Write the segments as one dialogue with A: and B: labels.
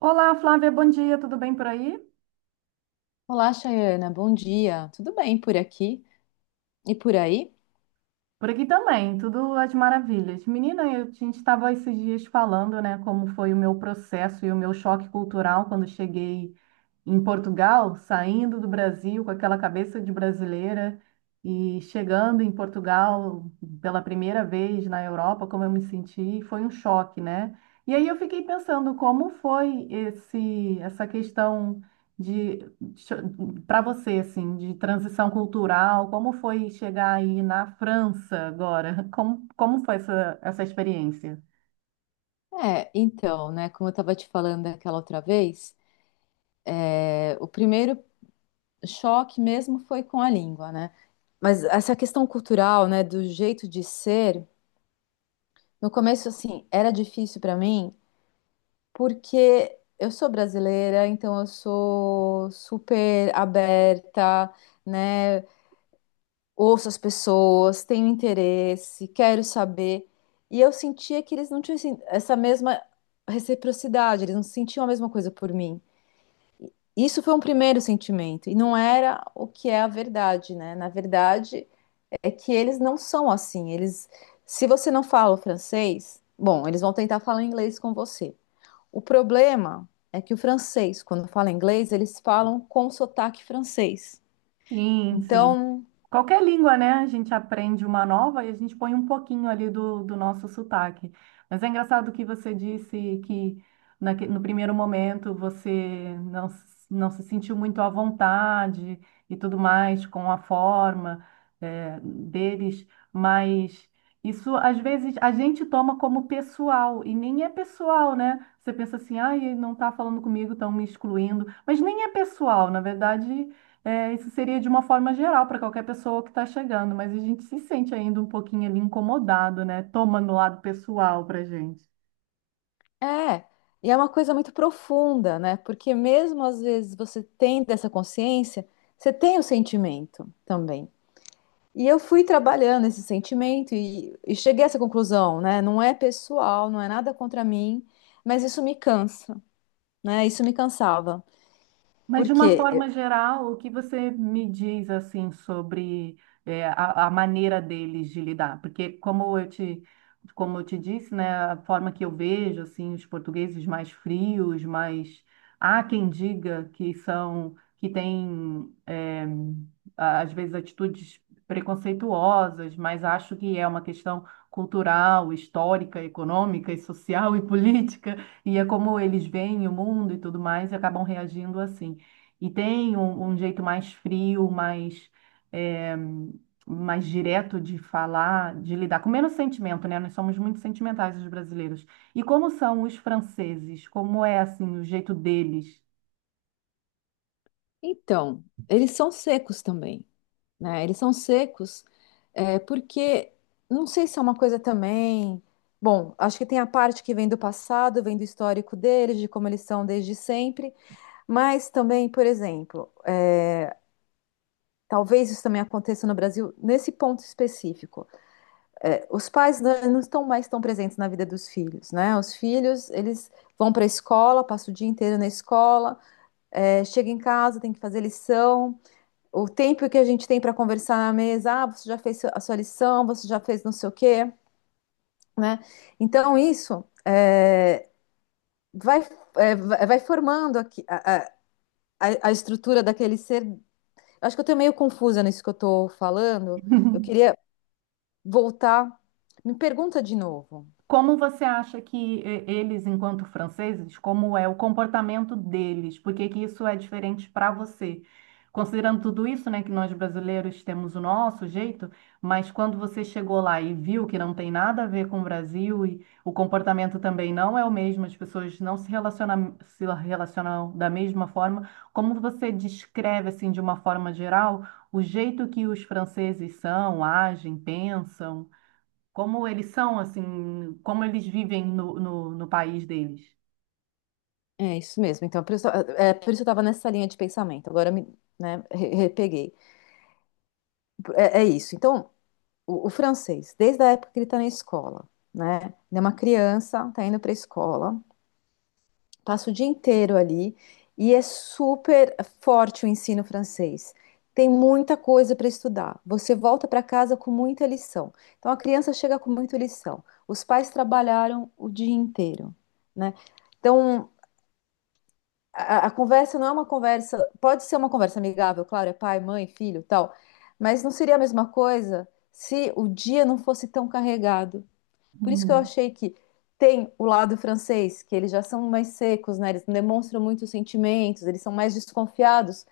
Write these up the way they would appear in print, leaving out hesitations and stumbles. A: Olá, Flávia, bom dia, tudo bem por aí?
B: Olá, Chayana, bom dia. Tudo bem por aqui e por aí?
A: Por aqui também, tudo às maravilhas. Menina, a gente estava esses dias falando, né, como foi o meu processo e o meu choque cultural quando cheguei em Portugal, saindo do Brasil com aquela cabeça de brasileira e chegando em Portugal pela primeira vez na Europa, como eu me senti, foi um choque, né? E aí eu fiquei pensando como foi esse essa questão de para você assim, de transição cultural, como foi chegar aí na França agora? Como foi essa experiência?
B: Como eu estava te falando aquela outra vez, o primeiro choque mesmo foi com a língua, né? Mas essa questão cultural, né, do jeito de ser, no começo, assim, era difícil para mim, porque eu sou brasileira, então eu sou super aberta, né? Ouço as pessoas, tenho interesse, quero saber. E eu sentia que eles não tinham essa mesma reciprocidade, eles não sentiam a mesma coisa por mim. Isso foi um primeiro sentimento, e não era o que é a verdade, né? Na verdade, é que eles não são assim. Eles, se você não fala o francês, bom, eles vão tentar falar inglês com você. O problema é que o francês, quando fala inglês, eles falam com sotaque francês.
A: Sim, sim.
B: Então,
A: Qualquer língua, né? A gente aprende uma nova e a gente põe um pouquinho ali do nosso sotaque. Mas é engraçado que você disse que no primeiro momento você não, s- não se sentiu muito à vontade e tudo mais com a forma, deles, mas isso às vezes a gente toma como pessoal e nem é pessoal, né? Você pensa assim, ah, ele não está falando comigo, estão me excluindo, mas nem é pessoal, na verdade. É, isso seria de uma forma geral para qualquer pessoa que está chegando, mas a gente se sente ainda um pouquinho ali incomodado, né? Toma no lado pessoal para gente.
B: é, e é uma coisa muito profunda, né? Porque mesmo às vezes você tem dessa consciência, você tem o sentimento também. E eu fui trabalhando esse sentimento e cheguei a essa conclusão, né? Não é pessoal, não é nada contra mim, mas isso me cansa, né? Isso me cansava.
A: Mas de uma
B: Porque,
A: forma geral, o que você me diz assim sobre a maneira deles de lidar? Porque como eu te disse, né, a forma que eu vejo assim os portugueses mais frios, mais há quem diga que são que têm às vezes atitudes preconceituosas, mas acho que é uma questão cultural, histórica, econômica e social e política, e é como eles veem o mundo e tudo mais e acabam reagindo assim. E tem um jeito mais frio, mais, é, mais direto de falar, de lidar, com menos sentimento, né? Nós somos muito sentimentais, os brasileiros. E como são os franceses? Como é, assim, o jeito deles?
B: então, eles são secos também. Né? Eles são secos, é, porque não sei se é uma coisa também. Bom, acho que tem a parte que vem do passado, vem do histórico deles, de como eles são desde sempre, mas também, por exemplo, talvez isso também aconteça no Brasil nesse ponto específico. É, os pais não estão mais tão presentes na vida dos filhos, né? Os filhos, eles vão para a escola, passam o dia inteiro na escola, chega em casa, tem que fazer lição. O tempo que a gente tem para conversar na mesa, ah, você já fez a sua lição, você já fez não sei o quê, né? Então, vai, é, vai formando aqui a estrutura daquele ser. Acho que eu estou meio confusa nisso que eu estou falando. Eu queria voltar. Me pergunta de novo.
A: Como você acha que eles, enquanto franceses, como é o comportamento deles? Por que que isso é diferente para você? Considerando tudo isso, né, que nós brasileiros temos o nosso jeito, mas quando você chegou lá e viu que não tem nada a ver com o Brasil e o comportamento também não é o mesmo, as pessoas não se relacionam, se relacionam da mesma forma, como você descreve, assim, de uma forma geral, o jeito que os franceses são, agem, pensam? Como eles são, assim, como eles vivem no país deles.
B: É isso mesmo. Então, por isso, por isso eu estava nessa linha de pensamento. Agora me, né, repeguei. É, é isso. Então, o francês, desde a época que ele está na escola, né? Ele é uma criança, está indo para a escola, passa o dia inteiro ali e é super forte o ensino francês. Tem muita coisa para estudar. Você volta para casa com muita lição. Então a criança chega com muita lição. Os pais trabalharam o dia inteiro, né? Então a conversa não é uma conversa, pode ser uma conversa amigável, claro, é pai, mãe, filho, tal, mas não seria a mesma coisa se o dia não fosse tão carregado, por isso que eu achei que tem o lado francês, que eles já são mais secos, né? Eles demonstram muitos sentimentos, eles são mais desconfiados.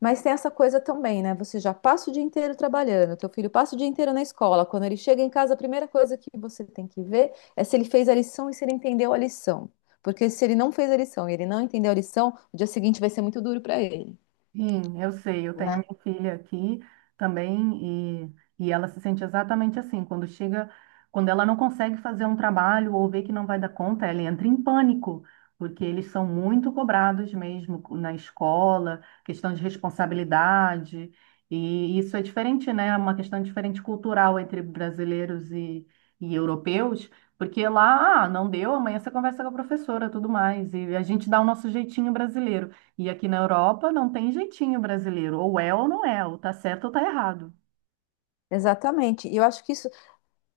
B: Mas tem essa coisa também, né? Você já passa o dia inteiro trabalhando, teu filho passa o dia inteiro na escola. Quando ele chega em casa, a primeira coisa que você tem que ver é se ele fez a lição e se ele entendeu a lição. Porque se ele não fez a lição e ele não entendeu a lição, o dia seguinte vai ser muito duro para ele,
A: Sim, eu sei, eu tenho a
B: né?
A: minha filha aqui também e ela se sente exatamente assim, quando chega, quando ela não consegue fazer um trabalho ou vê que não vai dar conta, ela entra em pânico, porque eles são muito cobrados mesmo na escola, questão de responsabilidade, e isso é diferente, né? É uma questão diferente cultural entre e europeus, porque lá, ah, não deu, amanhã você conversa com a professora, tudo mais, e a gente dá o nosso jeitinho brasileiro. E aqui na Europa não tem jeitinho brasileiro. Ou é ou não é, ou tá certo ou tá errado.
B: Exatamente. E eu acho que isso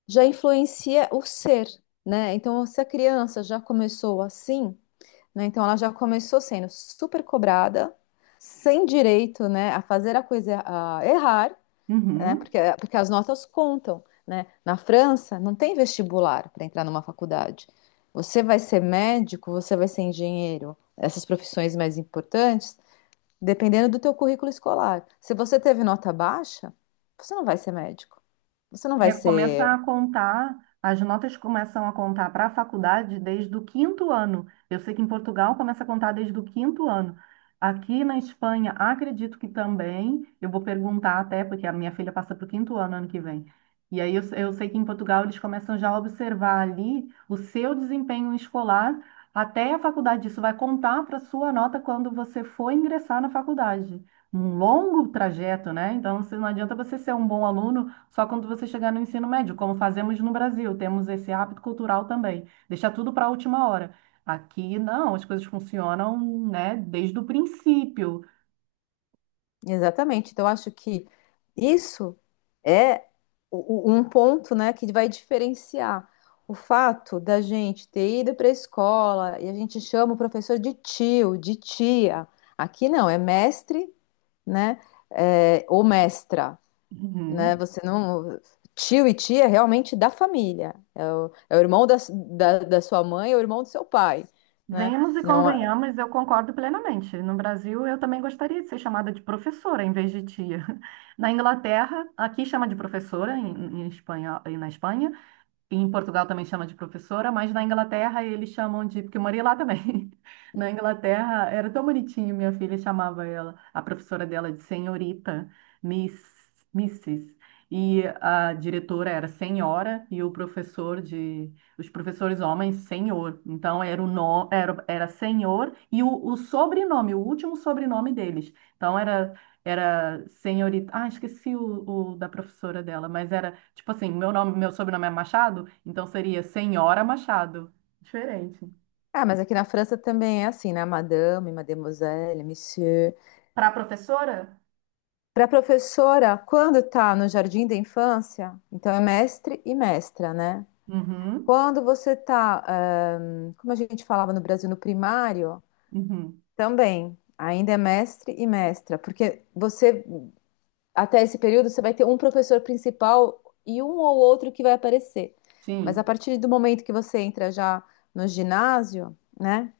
B: já influencia o ser, né? Então, se a criança já começou assim, né? Então ela já começou sendo super cobrada, sem direito, né, a fazer a coisa, a errar, né?
A: Uhum.
B: Porque as notas contam, né? Na França não tem vestibular para entrar numa faculdade. Você vai ser médico, você vai ser engenheiro, essas profissões mais importantes, dependendo do teu currículo escolar. Se você teve nota baixa, você não vai ser médico. Você não vai
A: Recomeça
B: ser.
A: a contar, as notas começam a contar para a faculdade desde o quinto ano. Eu sei que em Portugal começa a contar desde o quinto ano. Aqui na Espanha, acredito que também, eu vou perguntar até, porque a minha filha passa para o quinto ano ano que vem. E aí eu sei que em Portugal eles começam já a observar ali o seu desempenho escolar até a faculdade. Isso vai contar para a sua nota quando você for ingressar na faculdade. Um longo trajeto, né? Então, não adianta você ser um bom aluno só quando você chegar no ensino médio, como fazemos no Brasil, temos esse hábito cultural também, deixar tudo para a última hora. Aqui não, as coisas funcionam, né, desde o princípio.
B: Exatamente. Então, eu acho que isso é um ponto, né, que vai diferenciar o fato da gente ter ido para a escola e a gente chama o professor de tio, de tia. Aqui não, é mestre, né, é, ou mestra, né?
A: Uhum.
B: Você não. Tio e tia é realmente da família. É o, é o irmão da sua mãe, é o irmão do seu pai, né?
A: Venhamos e
B: Não, é-
A: convenhamos, eu concordo plenamente. No Brasil, eu também gostaria de ser chamada de professora em vez de tia. Na Inglaterra, aqui chama de professora em espanhol, e na Espanha, em Portugal também chama de professora, mas na Inglaterra eles chamam de, porque eu morei lá também. Na Inglaterra era tão bonitinho, minha filha chamava ela, a professora dela de senhorita, Miss, missis. E a diretora era senhora e o professor de, os professores homens, senhor. Então era era senhor e o sobrenome, o último sobrenome deles. Então era era senhorita. Ah, esqueci o da professora dela, mas era tipo assim: meu nome, meu sobrenome é Machado, então seria Senhora Machado. Diferente.
B: ah, mas aqui na França também é assim, né? Madame, mademoiselle, monsieur.
A: Para a professora?
B: Para a professora, quando está no jardim da infância, então é mestre e mestra, né?
A: Uhum,
B: Quando você está, como a gente falava no Brasil, no primário,
A: uhum,
B: também ainda é mestre e mestra, porque você, até esse período, você vai ter um professor principal e um ou outro que vai aparecer. Mas a
A: sim.
B: partir do momento que você entra já no ginásio, né?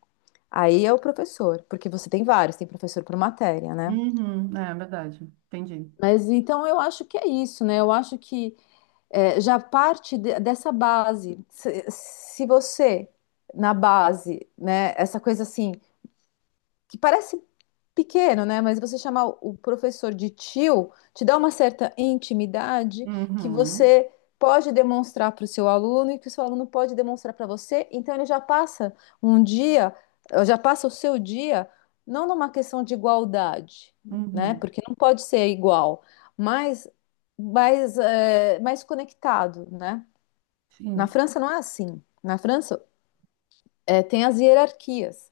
B: Aí é o professor, porque você tem vários, tem professor por matéria, né?
A: Uhum, é verdade. Entendi.
B: Mas então eu acho que é isso, né? Eu acho que é, já parte dessa base. Se você, na base, né, essa coisa assim, que parece pequeno, né? Mas você chamar o professor de tio te dá uma certa intimidade que
A: Uhum,
B: você pode demonstrar para o seu aluno e que o seu aluno pode demonstrar para você. Então ele já passa um dia, já passa o seu dia não numa questão de igualdade, né?
A: uhum,
B: Porque não pode ser igual, mas mais, é, mais conectado, né? Na
A: sim.
B: França não é assim. Na França é, tem as hierarquias,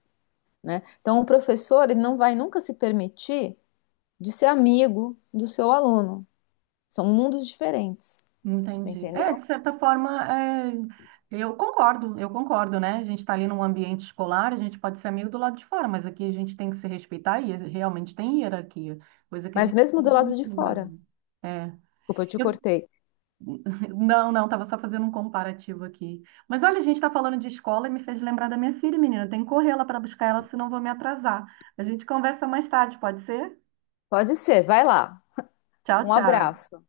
B: né? Então, o professor ele não vai nunca se permitir de ser amigo do seu aluno. São mundos diferentes, você
A: Entendi.
B: entendeu?
A: É, de certa forma, é, eu concordo, né? A gente está ali num ambiente escolar, a gente pode ser amigo do lado de fora, mas aqui a gente tem que se respeitar e realmente tem hierarquia, coisa que a
B: Mas
A: gente
B: mesmo do
A: perde
B: lado de
A: muito no
B: fora.
A: Brasil. É.
B: Desculpa, eu te
A: Eu...
B: cortei.
A: Não, não, estava só fazendo um comparativo aqui. Mas olha, a gente está falando de escola e me fez lembrar da minha filha, menina. Eu tenho que correr lá para buscar ela, senão eu vou me atrasar. A gente conversa mais tarde, pode ser?
B: Pode ser, vai lá.
A: Tchau,
B: Um
A: tchau.
B: abraço.